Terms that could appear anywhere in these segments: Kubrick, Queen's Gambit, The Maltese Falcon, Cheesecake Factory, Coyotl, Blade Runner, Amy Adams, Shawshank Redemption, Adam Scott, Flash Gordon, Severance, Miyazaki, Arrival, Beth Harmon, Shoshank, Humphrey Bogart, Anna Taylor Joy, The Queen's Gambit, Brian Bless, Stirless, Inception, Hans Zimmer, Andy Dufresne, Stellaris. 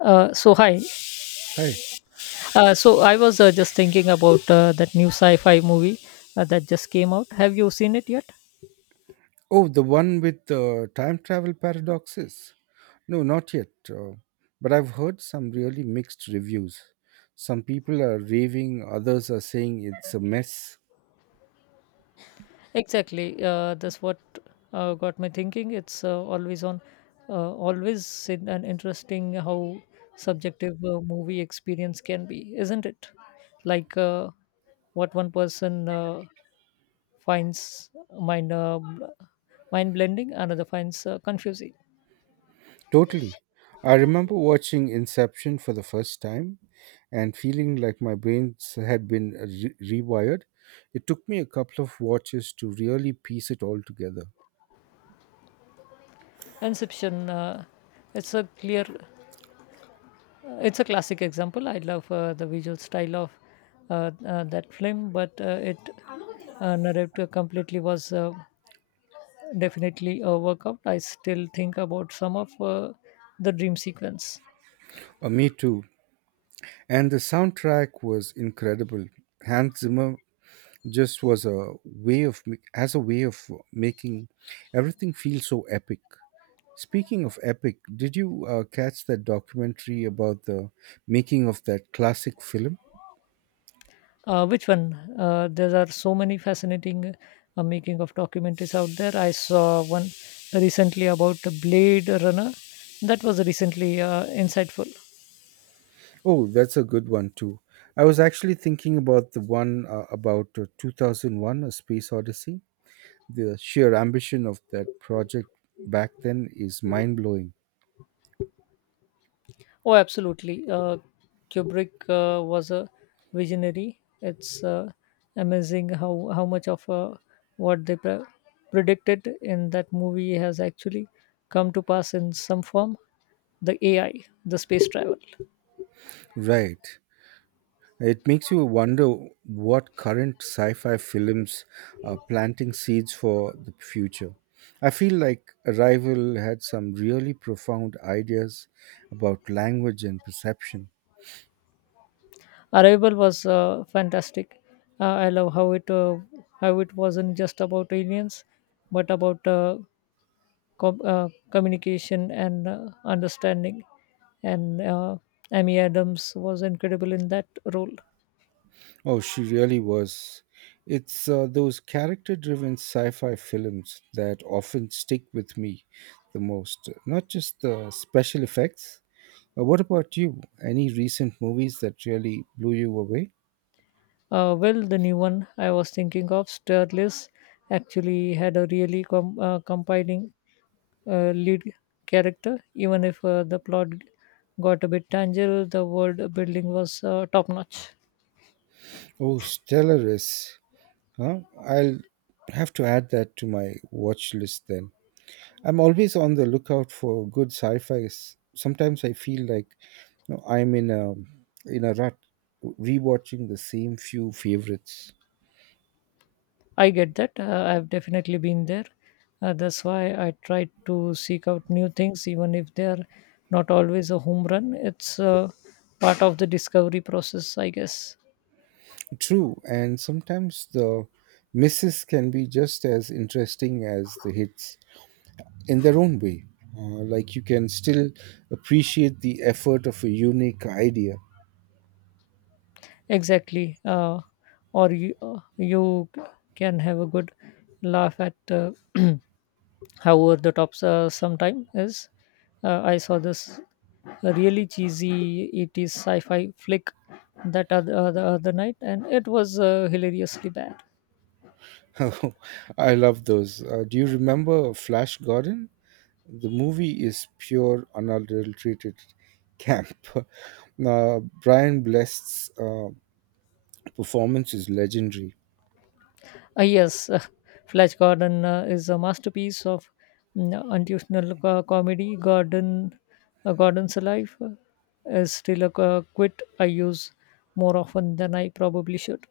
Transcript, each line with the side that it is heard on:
left: So hi.
right: Hi.
left: So I was just thinking about that new sci-fi movie that just came out. Have you seen it yet?
right: Oh, the one with the time travel paradoxes. No, not yet. But I've heard some really mixed reviews. Some people are raving, others are saying it's a mess.
left: Exactly. That's what got me thinking. It's always in an interesting how subjective movie experience can be, isn't it? Like what one person finds mind uh, mind blending, another finds confusing.
right: Totally. I remember watching Inception for the first time and feeling like my brains had been rewired. It took me a couple of watches to really piece it all together.
left: Inception. It's a clear It's a classic example. I love the visual style of that film, but it narrative completely was definitely a workout. I still think about some of the dream sequence.
right: Me too. And the soundtrack was incredible. Hans Zimmer just was a way of as a way of making everything feel so epic. Speaking of epic, did you catch that documentary about the making of that classic film?
left: Which one? There are so many fascinating making of documentaries out there. I saw one recently about Blade Runner. That was recently insightful.
right: Oh, that's a good one too. I was actually thinking about the one about 2001 A Space Odyssey. The sheer ambition of that project back then is mind blowing.
left: Oh, absolutely. Kubrick was a visionary. It's amazing how much of what they predicted in that movie has actually come to pass in some form. The AI, the space travel.
right: Right. It makes you wonder what current sci fi films are planting seeds for the future. I feel like Arrival had some really profound ideas about language and perception.
left: Arrival was fantastic. I love how it wasn't just about aliens, but about communication and understanding. And Amy Adams was incredible in that role.
right: Oh, she really was. It's those character driven sci fi films that often stick with me the most, not just the special effects. What about you? Any recent movies that really blew you away?
left: Well, the new one I was thinking of, Stirless, actually had a really compiling lead character. Even if the plot got a bit tangible, the world building was top notch.
right: Oh, Stellaris. Huh? I'll have to add that to my watch list then. I'm always on the lookout for good sci-fi. Sometimes I feel like, I'm in a rut, rewatching the same few favorites.
left: I get that. I've definitely been there. That's why I try to seek out new things, even if they are not always a home run. It's part of the discovery process, I guess.
right: True, and sometimes the misses can be just as interesting as the hits in their own way. Like you can still appreciate the effort of a unique idea.
left: Exactly. Or you can have a good laugh at how over the top sometime is. I saw this really cheesy 80s sci fi flick the other night, and it was hilariously bad.
right: I love those. Do you remember Flash Gordon? The movie is pure, unadulterated camp. Brian Bless's performance is legendary.
left: Ah, yes, Flash Gordon is a masterpiece of unintentional comedy. Gordon's life is still a quit I use more often than I probably should.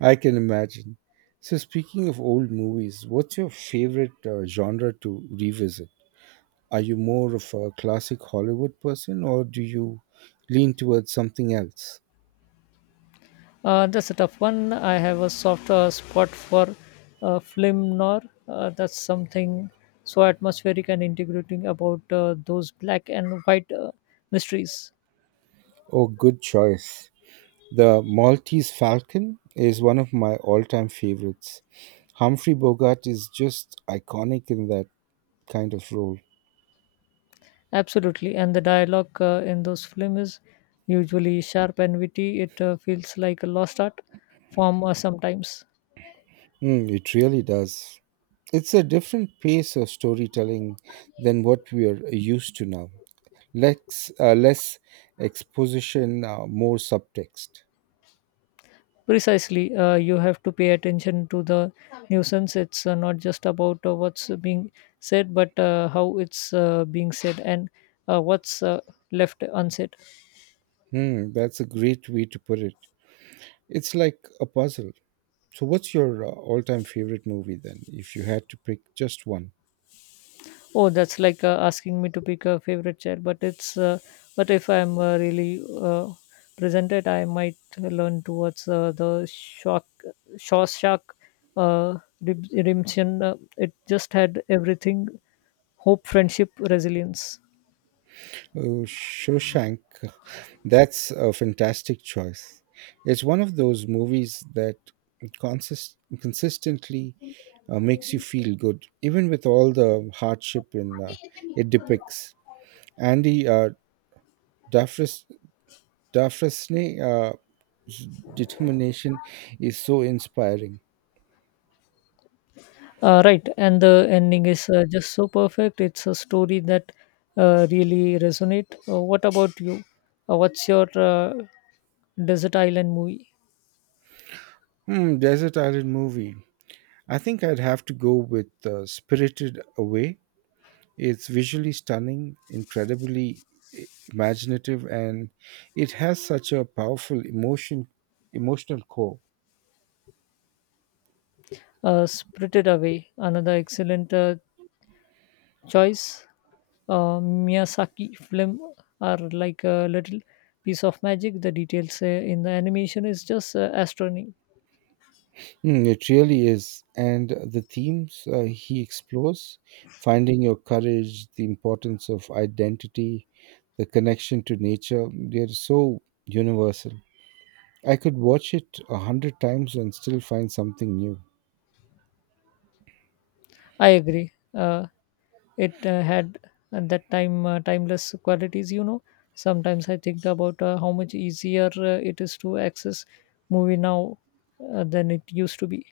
right: I can imagine. So, speaking of old movies, what's your favorite genre to revisit? Are you more of a classic Hollywood person or do you lean towards something else?
left: That's a tough one. I have a soft spot for film noir. That's something so atmospheric and integrating about those black and white mysteries.
right: Oh, good choice. The Maltese Falcon is one of my all time favorites. Humphrey Bogart is just iconic in that kind of role.
left: Absolutely, and the dialogue in those films is usually sharp and witty. It feels like a lost art form sometimes.
right: Mm, it really does. It's a different pace of storytelling than what we are used to now. Less, less exposition, more subtext.
left: Precisely, you have to pay attention to the nuisance. It's not just about what's being said, but how it's being said and what's left unsaid.
right: Hmm, that's a great way to put it. It's like a puzzle. So, what's your all time favorite movie then, if you had to pick just one?
left: Oh, that's like asking me to pick a favorite chair. But it's but if I'm really presented, I might learn towards the Shawshank Redemption. It just had everything: hope, friendship, resilience.
right: Oh, Shoshank. That's a fantastic choice. It's one of those movies that consistently makes you feel good, even with all the hardship in it depicts. Andy Dufresne, uh, s- determination is so inspiring.
left: Right, and the ending is just so perfect. It's a story that really resonate. What about you? What's your desert island movie?
right: Hmm, Desert Island movie. I think I'd have to go with Spirited Away. It's visually stunning, incredibly imaginative, and it has such a powerful emotional core.
left: Spirited Away, another excellent choice. Miyazaki film are like a little piece of magic. The details in the animation is just astronomy.
right: Mm, it really is. And the themes he explores, finding your courage, the importance of identity, the connection to nature, they're so universal. I could watch it 100 times and still find something new.
left: I agree. It had at that time timeless qualities. You know, sometimes I think about how much easier it is to access movie now than it used to be.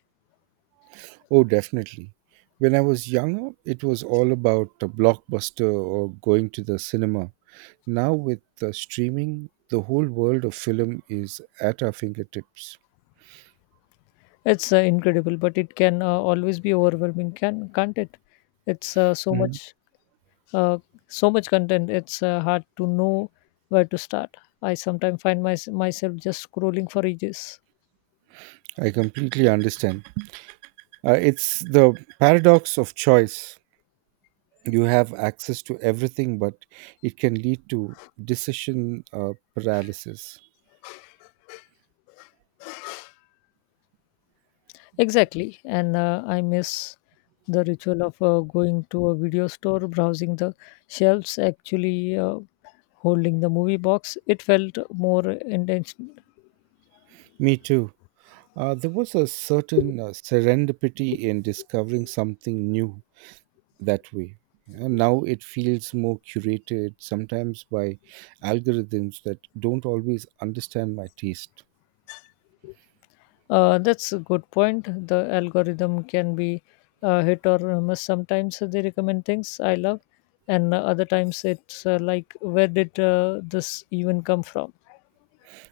right: Oh, definitely. When I was younger, it was all about a blockbuster or going to the cinema. Now, with the streaming, the whole world of film is at our fingertips.
left: It's incredible, but it can always be overwhelming, can't it? It's
right: Mhm.
left: uh, so much content. It's hard to know where to start. I sometimes find myself just scrolling for ages.
right: I completely understand. It's the paradox of choice. You have access to everything, but it can lead to decision paralysis.
left: Exactly, and I miss the ritual of going to a video store, browsing the shelves, actually holding the movie box. It felt more intense.
right: Me too. There was a certain serendipity in discovering something new that way. Now it feels more curated, sometimes by algorithms that don't always understand my taste.
left: That's a good point. The algorithm can be hit or miss. Sometimes they recommend things I love, and other times it's like, where did this even come from?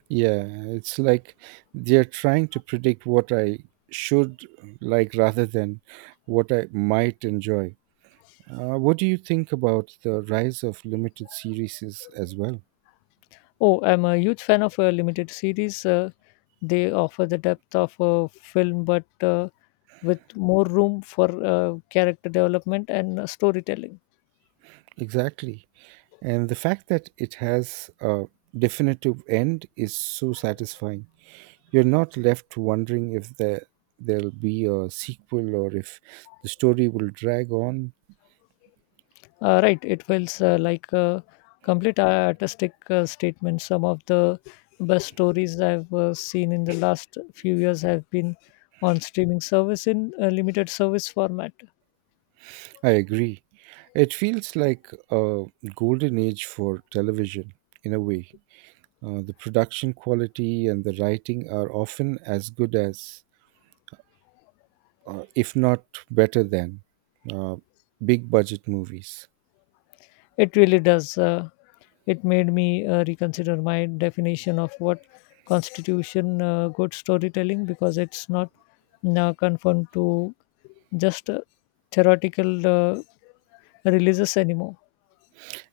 right: Yeah, it's like they're trying to predict what I should like rather than what I might enjoy. What do you think about the rise of limited series as well?
left: Oh, I'm a huge fan of limited series. They offer the depth of a film, but with more room for character development and storytelling.
right: Exactly. And the fact that it has a definitive end is so satisfying. You're not left wondering if there'll be a sequel or if the story will drag on.
left: Right, it feels like a complete artistic statement. Some of the best stories I've seen in the last few years have been on streaming service in a limited service format.
right: I agree. It feels like a golden age for television in a way. The production quality and the writing are often as good as, if not better than, uh, big budget movies.
left: It really does. It made me reconsider my definition of what constitution good storytelling because it's not now confined to just theoretical releases anymore.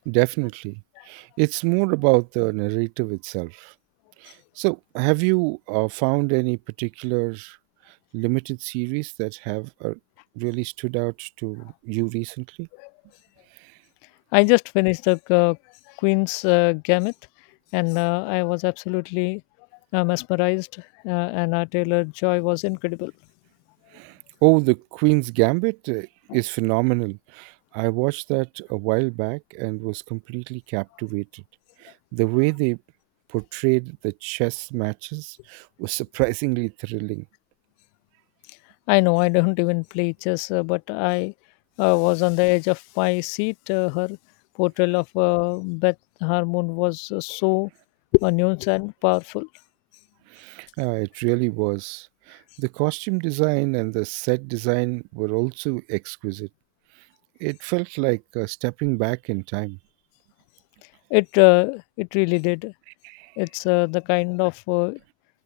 right: Definitely. It's more about the narrative itself. So, have you found any particular limited series that have really stood out to you recently?
left: I just finished the Queen's Gambit, and I was absolutely mesmerized. Anna Taylor Joy was incredible.
right: Oh, The Queen's Gambit is phenomenal. I watched that a while back and was completely captivated. The way they portrayed the chess matches was surprisingly thrilling.
left: I know I don't even play chess, but I was on the edge of my seat. Her portrayal of Beth Harmon was so nuanced and powerful.
right: It really was. The costume design and the set design were also exquisite. It felt like stepping back in time.
left: It uh, it really did. It's the kind of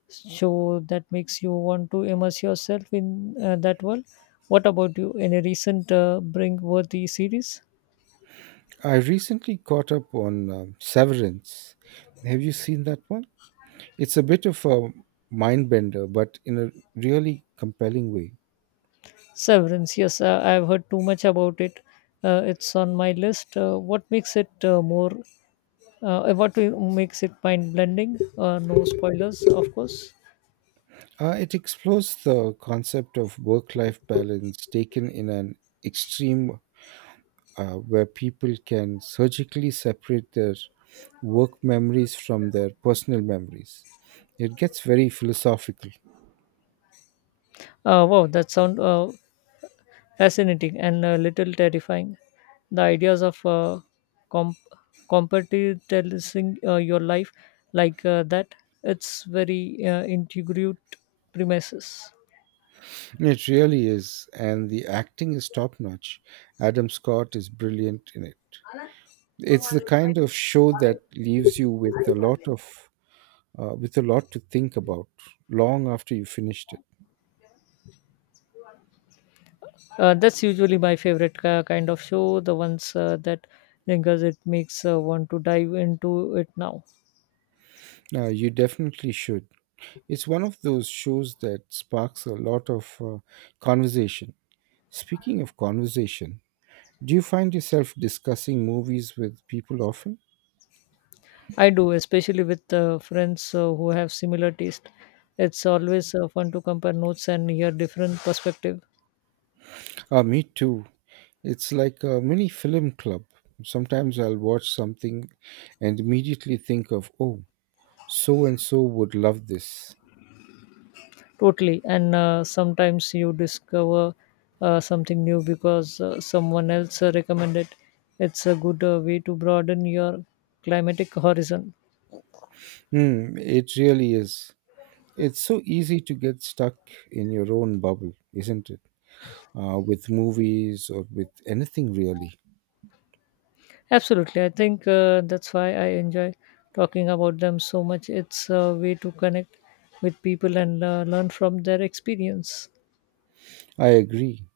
left: show that makes you want to immerse yourself in that world. What about you? Any recent Bringworthy series?
right: I recently caught up on Severance. Have you seen that one? It's a bit of a mind bender, but in a really compelling way.
left: Severance. Yes, I've heard too much about it. It's on my list. What makes it more? What makes it mind blending? No spoilers, of course.
right: It explores the concept of work life balance taken in an extreme, where people can surgically separate their work memories from their personal memories. It gets very philosophical.
left: Wow, that sound fascinating and a little terrifying. The ideas of comp- compartmentalizing your life like that, it's very integrate premises.
right: It really is, and the acting is top notch. Adam Scott is brilliant in it. It's the kind of show that leaves you with a lot of with a lot to think about long after you finished it.
left: That's usually my favorite kind of show, the ones that lingers. It makes one to dive into it now.
right: You definitely should. It's one of those shows that sparks a lot of conversation. Speaking of conversation, do you find yourself discussing movies with people often?
left: I do, especially with friends who have similar taste. It's always fun to compare notes and hear different perspectives.
right: Me too. It's like a mini film club. Sometimes I'll watch something and immediately think of, oh, so and so would love this.
left: Totally. And sometimes you discover something new because someone else recommended. It's a good way to broaden your climatic horizon.
right: Hmm, it really is. It's so easy to get stuck in your own bubble, isn't it? With movies or with anything really.
left: Absolutely. I think that's why I enjoy talking about them so much. It's a way to connect with people and learn from their experience.
right: I agree.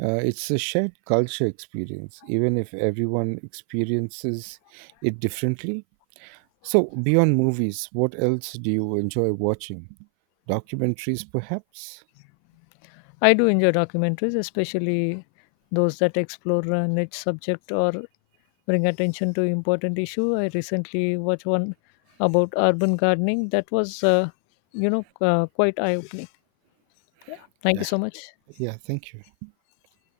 right: It's a shared culture experience, even if everyone experiences it differently. So, beyond movies, what else do you enjoy watching? Documentaries, perhaps?
left: I do enjoy documentaries, especially those that explore a niche subject or bring attention to important issue. I recently watched one about urban gardening that was, quite eye opening. Yeah. Thank you
right: Yeah.
left: so much.
right: Yeah, thank you.